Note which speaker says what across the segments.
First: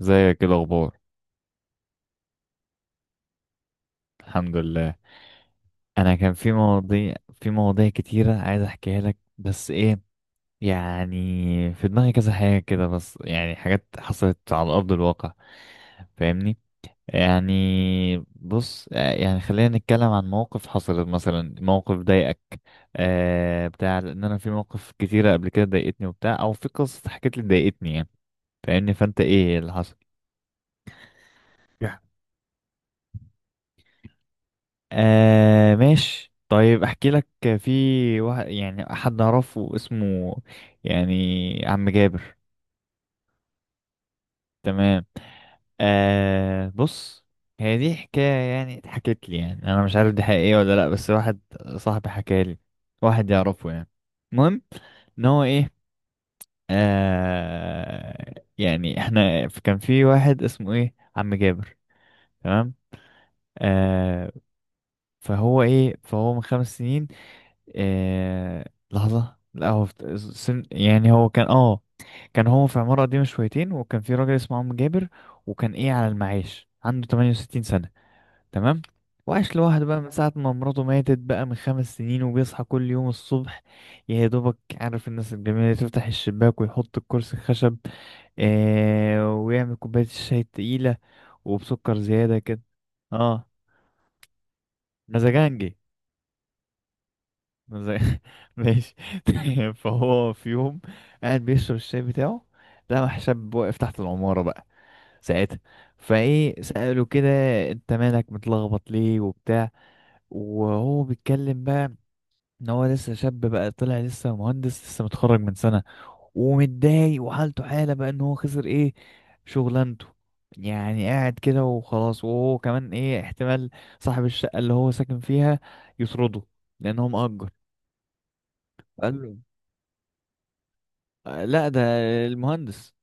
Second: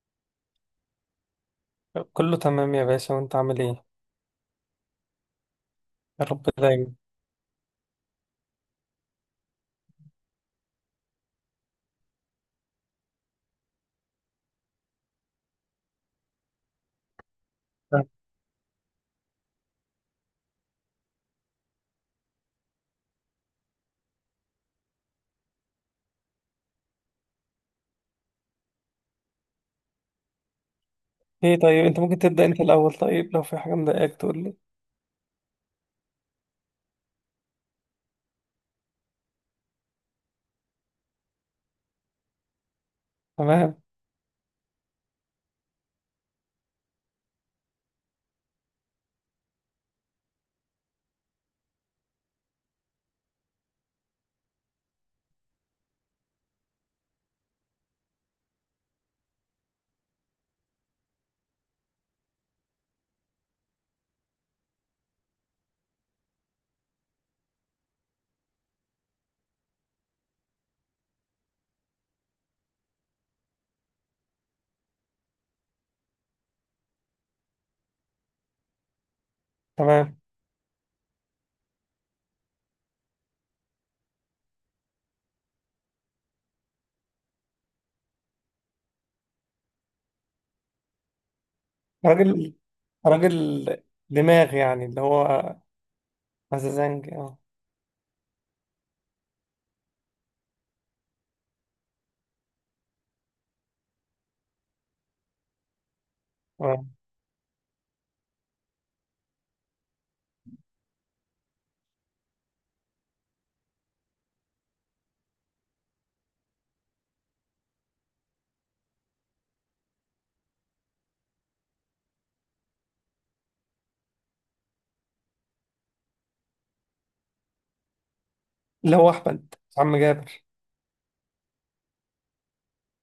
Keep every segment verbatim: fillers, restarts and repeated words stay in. Speaker 1: ازيك؟ ايه الاخبار؟
Speaker 2: كله تمام يا باشا، وانت عامل ايه؟
Speaker 1: الحمد لله. انا
Speaker 2: يا
Speaker 1: كان
Speaker 2: رب
Speaker 1: في
Speaker 2: دايما.
Speaker 1: مواضيع في مواضيع كتيره عايز احكيها لك، بس ايه يعني. في دماغي كذا حاجه كده، بس يعني حاجات حصلت على ارض الواقع، فاهمني؟
Speaker 2: تمام.
Speaker 1: يعني بص آه، يعني خلينا نتكلم عن موقف حصلت مثلا، موقف ضايقك آه بتاع، لان انا في مواقف كتيره قبل كده ضايقتني وبتاع، او في قصه حكيت لي ضايقتني يعني، فاهمني؟ فانت ايه اللي حصل؟
Speaker 2: ايه طيب، انت ممكن تبدأ انت الاول. طيب لو في حاجة مضايقاك تقول لي.
Speaker 1: آه ماشي، طيب احكي لك. في واحد، يعني حد اعرفه اسمه يعني عم جابر.
Speaker 2: تمام.
Speaker 1: تمام. آه بص، هي دي حكاية يعني اتحكت لي، يعني انا مش عارف دي حقيقية ولا لا، بس واحد صاحبي حكى لي، واحد يعرفه يعني. المهم ان هو ايه، آه يعني احنا ف- كان في واحد اسمه ايه عم جابر. تمام آه. فهو ايه، فهو من خمس سنين. إيه لحظة، لا هو في سن، يعني هو كان اه كان هو في عمارة قديمة شويتين، وكان في راجل اسمه عم جابر، وكان ايه على المعاش، عنده ثمانية وستين سنة. تمام. وعاش لوحده بقى من
Speaker 2: تمام.
Speaker 1: ساعة ما مراته ماتت بقى من خمس سنين، وبيصحى كل يوم الصبح يا دوبك، عارف الناس الجميلة اللي تفتح الشباك ويحط الكرسي الخشب، آه، ويعمل كوباية الشاي التقيلة وبسكر زيادة
Speaker 2: راجل
Speaker 1: كده. اه،
Speaker 2: راجل دماغ، يعني اللي هو
Speaker 1: مزاجنجي
Speaker 2: مزازنج، اه.
Speaker 1: زي. ماشي. فهو في يوم قاعد بيشرب الشاي بتاعه، لقى حساب واقف تحت العمارة بقى ساعتها، فايه
Speaker 2: تمام.
Speaker 1: سأله كده، انت مالك متلخبط ليه وبتاع؟ وهو بيتكلم بقى ان هو لسه شاب بقى، طلع لسه مهندس لسه متخرج من سنة، ومتضايق وحالته حالة بقى ان هو خسر ايه شغلانته، يعني قاعد كده وخلاص، وهو كمان ايه احتمال صاحب الشقة اللي هو ساكن فيها يطرده لان هو مأجر.
Speaker 2: اللي هو
Speaker 1: قال له
Speaker 2: احمد عم جابر؟
Speaker 1: لا، ده المهندس.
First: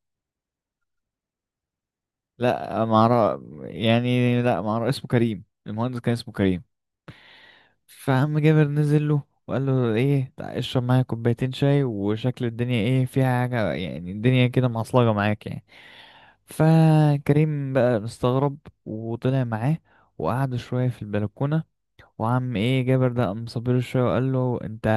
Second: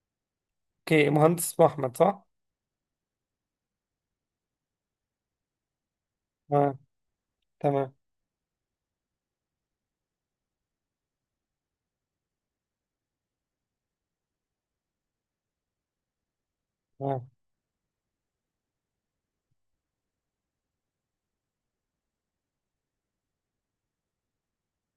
Speaker 2: اوكي مهندس اسمه احمد، صح؟
Speaker 1: لا ما اعرف يعني، لا ما اعرف اسمه، كريم، المهندس كان اسمه كريم.
Speaker 2: تمام. تمام.
Speaker 1: فعم جابر نزل له وقال له ايه، تعال اشرب معايا كوبايتين شاي، وشكل الدنيا ايه فيها حاجة، يعني الدنيا كده معصلجة معاك يعني.
Speaker 2: تمام.
Speaker 1: فكريم بقى مستغرب وطلع معاه، وقعدوا شوية في البلكونة، وعم ايه جابر ده قام صابله شويه وقال له انت،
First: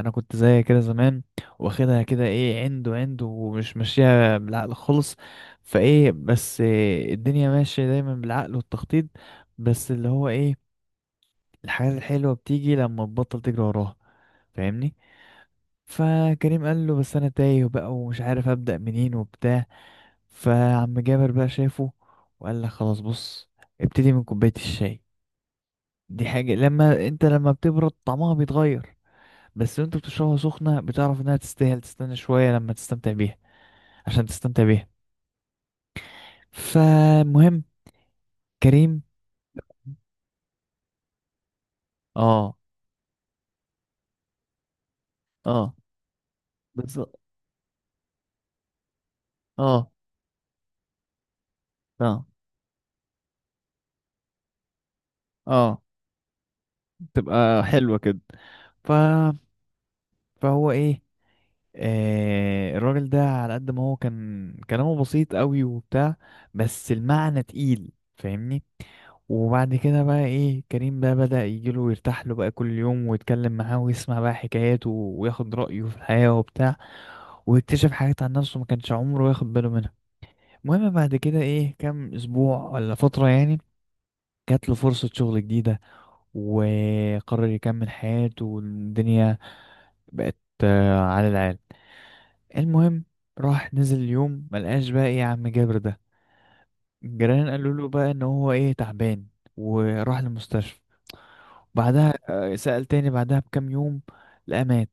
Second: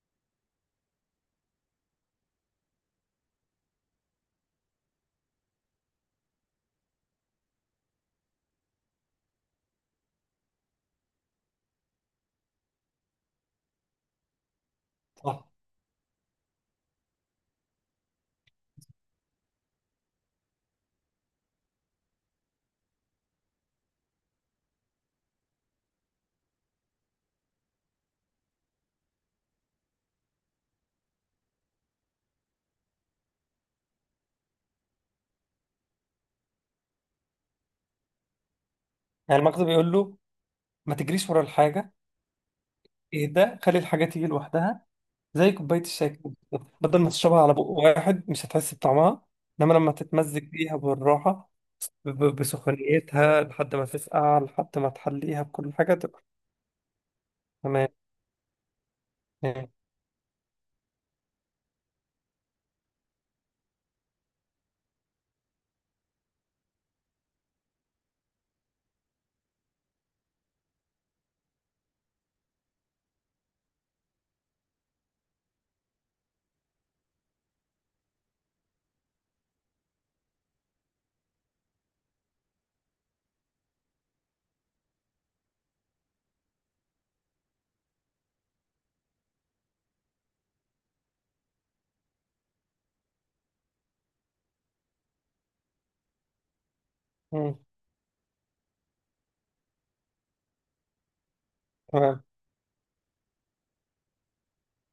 Speaker 1: انا كنت زي كده زمان، واخدها كده ايه عنده عنده، ومش ماشيه بالعقل خالص. فايه بس إيه، الدنيا ماشيه دايما بالعقل والتخطيط، بس اللي هو ايه، الحاجات الحلوه بتيجي لما تبطل تجري وراها، فاهمني؟
Speaker 2: صح.
Speaker 1: فكريم قال له بس انا تايه بقى، ومش عارف ابدا منين وبتاع. فعم جابر بقى شافه وقال لك خلاص بص، ابتدي من كوبايه الشاي، دي حاجه لما انت لما بتبرد طعمها بيتغير، بس وانت بتشربها سخنة بتعرف انها تستاهل تستنى شوية لما تستمتع بيها، عشان تستمتع بيها. فمهم كريم.
Speaker 2: يعني المكتب بيقول له ما تجريش ورا الحاجة.
Speaker 1: اه،
Speaker 2: ايه ده، خلي الحاجة تيجي لوحدها. زي
Speaker 1: اه،
Speaker 2: كوباية الشاي كده بالظبط. بدل ما
Speaker 1: بالظبط،
Speaker 2: تشربها على بق واحد مش هتحس بطعمها. انما
Speaker 1: اه،
Speaker 2: لما تتمزج بيها بالراحة ب-
Speaker 1: اه،
Speaker 2: بسخونيتها، لحد ما تسقع، لحد ما تحليها بكل
Speaker 1: اه،
Speaker 2: حاجة تبقى.
Speaker 1: تبقى
Speaker 2: تمام.
Speaker 1: حلوة كده. ف...
Speaker 2: تمام.
Speaker 1: فهو ايه، آه الراجل ده على قد ما هو كان كلامه بسيط قوي وبتاع، بس المعنى تقيل، فاهمني؟ وبعد كده بقى ايه كريم بقى بدأ يجيله ويرتاح له بقى كل يوم، ويتكلم معاه ويسمع بقى حكاياته، وياخد رأيه في الحياة وبتاع، ويكتشف حاجات عن نفسه ما كانش عمره ياخد باله منها. المهم بعد كده ايه كام اسبوع ولا فترة يعني، جات له فرصة شغل جديدة، وقرر يكمل حياته، والدنيا بقت آه، على العال. المهم راح نزل اليوم ملقاش بقى ايه يا عم جابر ده، الجيران
Speaker 2: مم.
Speaker 1: قالوا له بقى ان هو ايه تعبان وراح المستشفى. بعدها
Speaker 2: تمام.
Speaker 1: آه، سأل تاني بعدها بكام يوم، لقى مات.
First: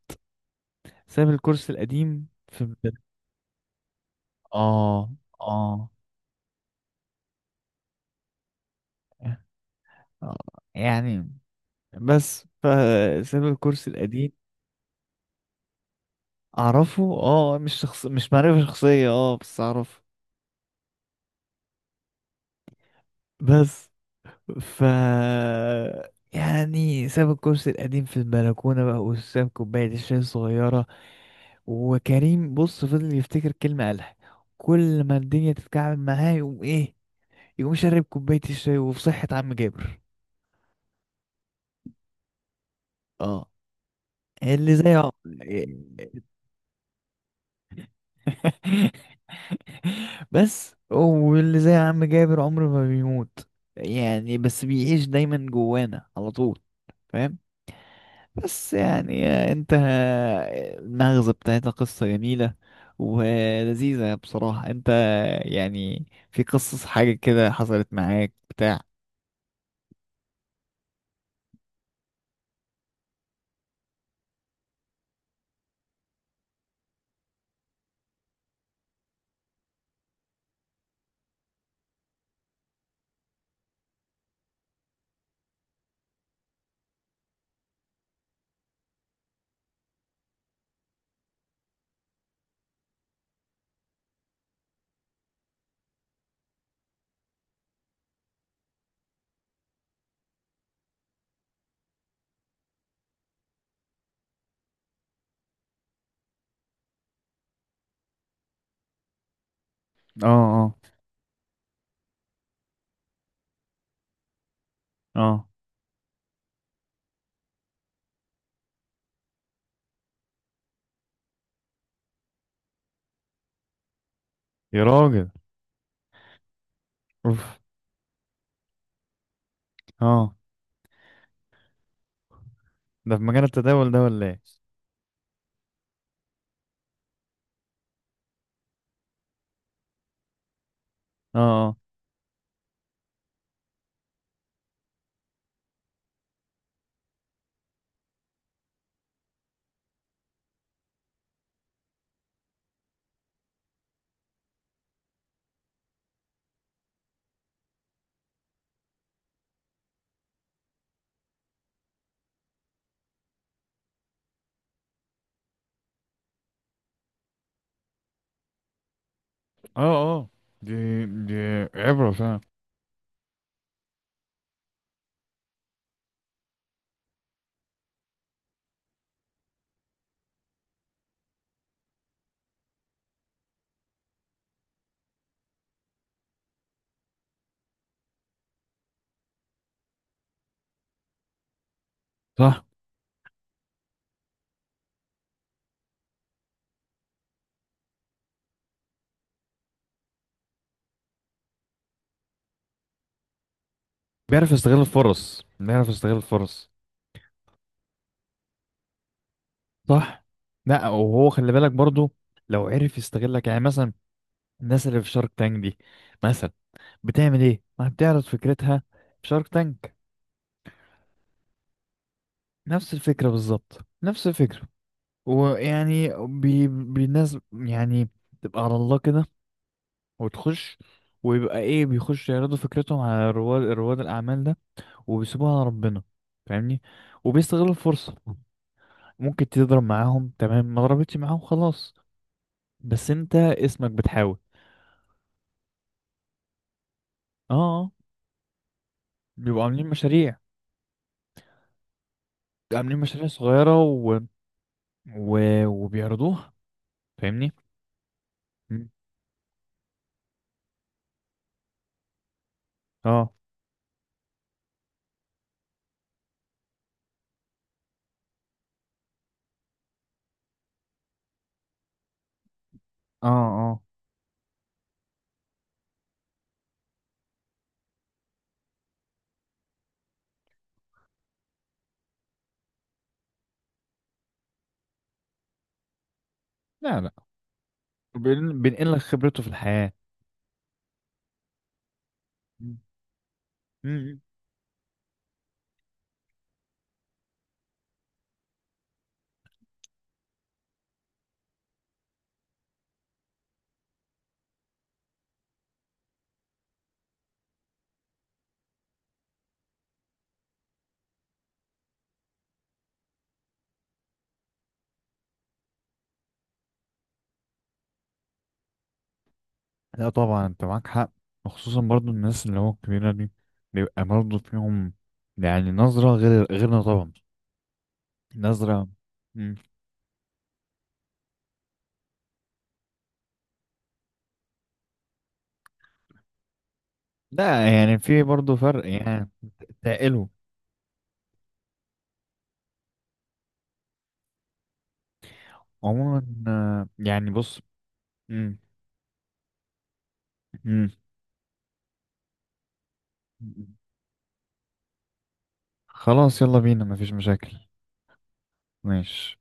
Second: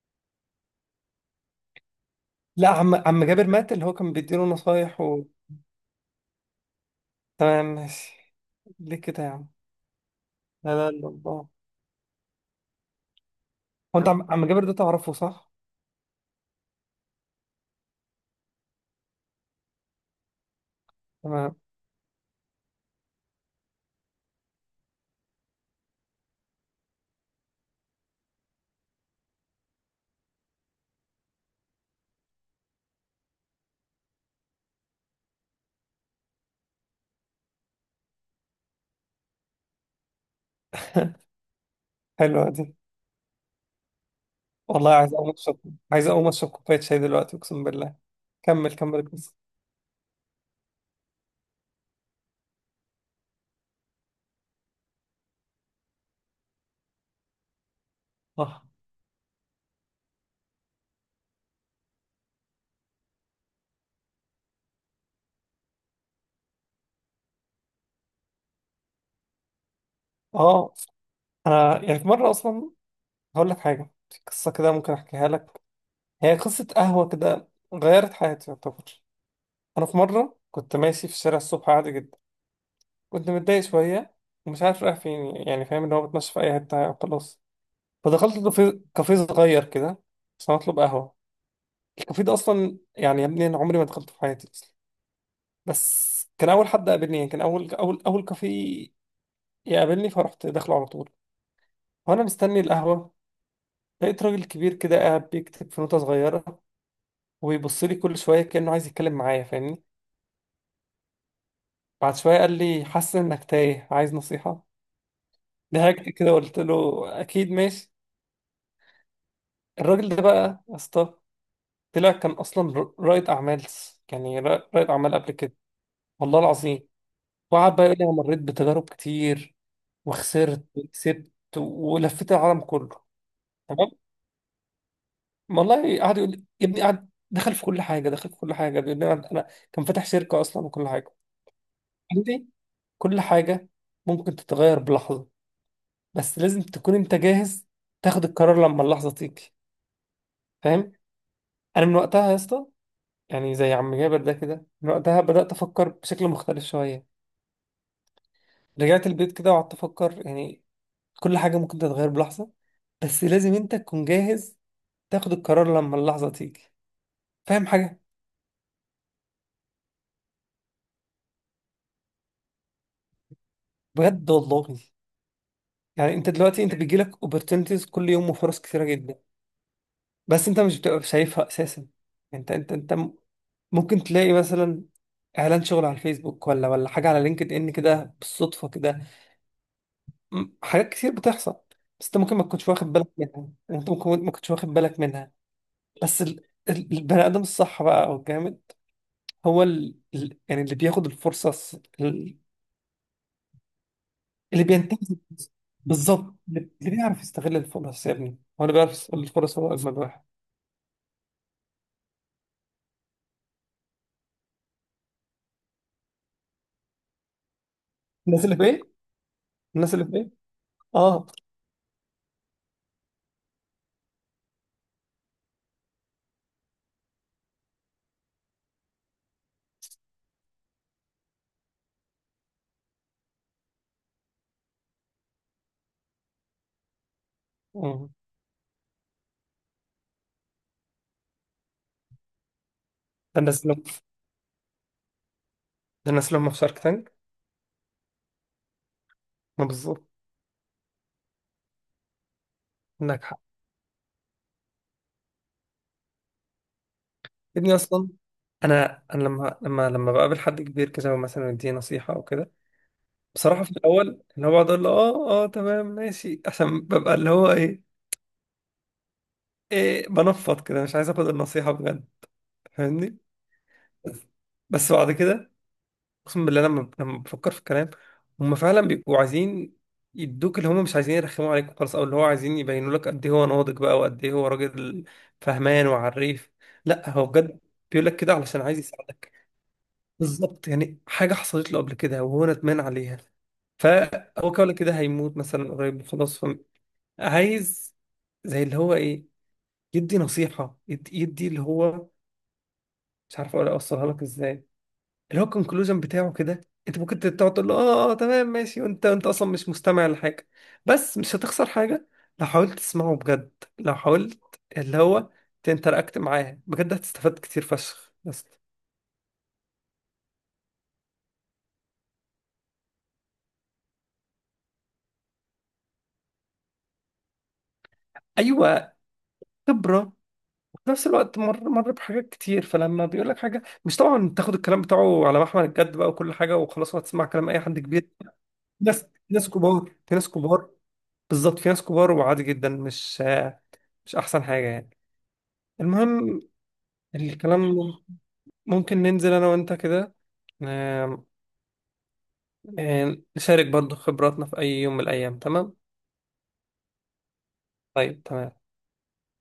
Speaker 1: ساب الكورس القديم في
Speaker 2: لا،
Speaker 1: البلد.
Speaker 2: عم عم جابر مات، اللي هو كان بيديله نصايح
Speaker 1: اه،
Speaker 2: و...
Speaker 1: اه،
Speaker 2: تمام ماشي. ليه كده يا عم؟
Speaker 1: آه،
Speaker 2: لا لا لا،
Speaker 1: يعني
Speaker 2: الله.
Speaker 1: بس، فساب الكورس
Speaker 2: هو انت
Speaker 1: القديم.
Speaker 2: عم عم جابر ده تعرفه، صح؟
Speaker 1: اعرفه اه، مش شخص، مش معرفة شخصية، اه بس اعرفه.
Speaker 2: تمام.
Speaker 1: بس ف يعني ساب الكرسي القديم في البلكونة بقى، وساب كوباية الشاي الصغيرة، وكريم بص فضل يفتكر كلمة قالها، كل ما الدنيا تتكعبل معاه يقوم ايه، يقوم شارب كوباية الشاي وفي صحة عم جابر.
Speaker 2: حلوة دي.
Speaker 1: اه، اللي زي
Speaker 2: والله
Speaker 1: عم...
Speaker 2: عايز اقوم اشرب، عايز اقوم اشرب كوباية شاي دلوقتي اقسم بالله. كمل كمل القصة.
Speaker 1: بس، واللي زي عم جابر عمره ما بيموت، يعني بس بيعيش دايما جوانا على طول، فاهم؟
Speaker 2: اه
Speaker 1: بس يعني انت، المغزى بتاعتها قصة جميلة ولذيذة بصراحة، انت يعني في قصص حاجة كده حصلت معاك بتاع؟
Speaker 2: اه. انا يعني في مرة اصلا هقول لك حاجة، في قصة كده ممكن احكيها لك. هي قصة قهوة كده غيرت حياتي يعتبر. انا في مره كنت ماشي في الشارع الصبح عادي جدا، كنت متضايق شويه ومش عارف رايح فين، يعني فاهم ان هو بتمشى في اي حته خلاص. فدخلت كافيه، كافيه صغير كده عشان اطلب قهوه. الكافيه ده اصلا يعني يا ابني انا عمري ما دخلته في حياتي اصلا، بس كان اول حد قابلني، يعني كان اول اول اول كافيه يقابلني، فرحت داخله على طول. وانا مستني القهوه لقيت راجل كبير كده قاعد بيكتب في نوتة صغيرة، وبيبص لي كل شوية كأنه عايز يتكلم معايا، فاهمني.
Speaker 1: اه، اه،
Speaker 2: بعد شوية قال لي حاسس إنك تايه، عايز نصيحة؟
Speaker 1: اه،
Speaker 2: ضحكت كده وقلت له اكيد ماشي. الراجل ده بقى يا اسطى طلع كان اصلا ر- رائد اعمال، يعني ر-
Speaker 1: يا
Speaker 2: رائد اعمال
Speaker 1: راجل،
Speaker 2: قبل كده. والله العظيم.
Speaker 1: اوف،
Speaker 2: وقعد بقى يقول لي انا مريت بتجارب كتير،
Speaker 1: اه،
Speaker 2: وخسرت وكسبت ولفيت العالم كله.
Speaker 1: ده في مجال
Speaker 2: تمام.
Speaker 1: التداول ده ولا ايه؟
Speaker 2: والله قعد يقول لي يا ابني، قعد دخل في كل حاجه، دخل في كل حاجه بيقول لي انا، أنا كان فاتح شركه اصلا وكل حاجه.
Speaker 1: اه،
Speaker 2: قال لي كل حاجه ممكن تتغير بلحظه، بس لازم تكون انت جاهز تاخد القرار لما اللحظه تيجي، فاهم. انا من وقتها يا اسطى، يعني زي عم جابر ده كده، من وقتها بدأت أفكر بشكل مختلف شوية. رجعت البيت كده وقعدت أفكر، يعني كل حاجة ممكن تتغير بلحظة، بس لازم أنت تكون جاهز تاخد القرار لما اللحظة تيجي، فاهم حاجة؟
Speaker 1: اه، اه، دي دي عبرة فعلا.
Speaker 2: بجد والله. يعني أنت دلوقتي أنت بيجيلك opportunities كل يوم، وفرص كتيرة جدا بس أنت مش بتبقى شايفها أساسا. أنت أنت أنت م- ممكن تلاقي مثلا إعلان شغل على الفيسبوك، ولا ولا حاجة على لينكد إن كده بالصدفة كده. م- حاجات كتير بتحصل بس انت ممكن ما
Speaker 1: صح،
Speaker 2: تكونش واخد بالك منها. يعني انت ممكن ما تكونش واخد بالك منها. بس ال... ال- البني ادم الصح بقى او الجامد، هو ال... ال... يعني اللي بياخد الفرصه الص- ال...
Speaker 1: بيعرف
Speaker 2: اللي
Speaker 1: يستغل
Speaker 2: بينتهز
Speaker 1: الفرص،
Speaker 2: الفرصة.
Speaker 1: بيعرف يستغل
Speaker 2: بالظبط،
Speaker 1: الفرص.
Speaker 2: اللي اللي بيعرف يستغل الفرص يا ابني هو اللي بيعرف يستغل الفرص، هو اجمد واحد.
Speaker 1: صح، لا وهو خلي بالك برضو، لو عرف يستغلك يعني مثلا الناس اللي في شارك تانك دي مثلا بتعمل ايه، ما بتعرض
Speaker 2: الناس اللي في ايه؟
Speaker 1: فكرتها؟ في شارك
Speaker 2: الناس
Speaker 1: تانك،
Speaker 2: اللي في ايه؟ اه.
Speaker 1: نفس الفكرة بالظبط، نفس الفكرة، ويعني بي... بالناس يعني، تبقى على الله كده وتخش، ويبقى ايه بيخش يعرضوا فكرتهم على رواد رواد الاعمال ده، وبيسيبوها على ربنا، فاهمني؟ وبيستغل
Speaker 2: مم.
Speaker 1: الفرصة، ممكن تضرب معاهم تمام، ما ضربتش معاهم خلاص، بس انت
Speaker 2: ده الناس اللي
Speaker 1: اسمك بتحاول.
Speaker 2: ده الناس اللي هم في شارك تانك.
Speaker 1: اه، آه، بيبقوا
Speaker 2: ما
Speaker 1: عاملين
Speaker 2: بالظبط.
Speaker 1: مشاريع، عاملين
Speaker 2: عندك
Speaker 1: مشاريع
Speaker 2: حق.
Speaker 1: صغيرة و... و... وبيعرضوها، فاهمني؟
Speaker 2: يا ابني اصلا
Speaker 1: مم،
Speaker 2: انا، انا لما لما لما بقابل حد كبير كده مثلا يديني نصيحه او كده،
Speaker 1: اه،
Speaker 2: بصراحة في الأول اللي هو بقعد أقول له آه آه تمام ماشي، عشان ببقى اللي هو إيه، إيه بنفض كده مش عايز آخد النصيحة بجد، فاهمني.
Speaker 1: اه، اه،
Speaker 2: بس بعد كده أقسم بالله لما لما بفكر في الكلام، هم فعلا بيبقوا عايزين يدوك، اللي هم مش عايزين يرخموا عليك خالص، أو اللي هو عايزين يبينوا لك قد إيه هو ناضج بقى، وقد إيه هو راجل فهمان وعريف.
Speaker 1: لا،
Speaker 2: لا
Speaker 1: لا،
Speaker 2: هو بجد بيقول لك كده
Speaker 1: بين...
Speaker 2: علشان عايز
Speaker 1: بينقل لك
Speaker 2: يساعدك.
Speaker 1: خبرته في الحياة.
Speaker 2: بالظبط، يعني حاجة حصلت له قبل كده وهو
Speaker 1: مم.
Speaker 2: ندمان عليها،
Speaker 1: مم.
Speaker 2: فهو كده ولا كده هيموت مثلا قريب خلاص، عايز زي اللي هو ايه يدي نصيحة، يد- يدي اللي هو مش عارف اقول اوصلها لك ازاي، اللي هو الكونكلوجن بتاعه كده. انت ممكن تقعد تقول له اه اه تمام ماشي وانت انت اصلا مش مستمع لحاجة، بس مش هتخسر حاجة لو حاولت تسمعه بجد. لو حاولت اللي هو تنتراكت معاه بجد هتستفاد كتير فشخ. بس
Speaker 1: لا طبعا انت معاك حق، وخصوصا برضو الناس اللي هو الكبيرة دي، بيبقى برضو فيهم يعني نظرة غير غيرنا طبعا، نظرة.
Speaker 2: ايوه،
Speaker 1: مم.
Speaker 2: خبرة، وفي نفس الوقت مر مر بحاجات كتير، فلما بيقول لك حاجة مش طبعا تاخد الكلام بتاعه على محمل الجد بقى، وكل حاجة وخلاص وهتسمع كلام اي
Speaker 1: لا
Speaker 2: حد
Speaker 1: يعني
Speaker 2: كبير.
Speaker 1: في برضه فرق
Speaker 2: ناس
Speaker 1: يعني،
Speaker 2: ناس كبار في ناس
Speaker 1: تقله.
Speaker 2: كبار. بالظبط، في ناس كبار وعادي جدا، مش مش احسن حاجة يعني.
Speaker 1: عموما
Speaker 2: المهم
Speaker 1: آه، يعني بص.
Speaker 2: الكلام،
Speaker 1: مم.
Speaker 2: ممكن ننزل انا وانت كده،
Speaker 1: مم.
Speaker 2: آم، آم، نشارك برضو خبراتنا في اي يوم من الايام، تمام؟
Speaker 1: خلاص يلا بينا، مفيش مشاكل.
Speaker 2: طيب تمام.
Speaker 1: ماشي.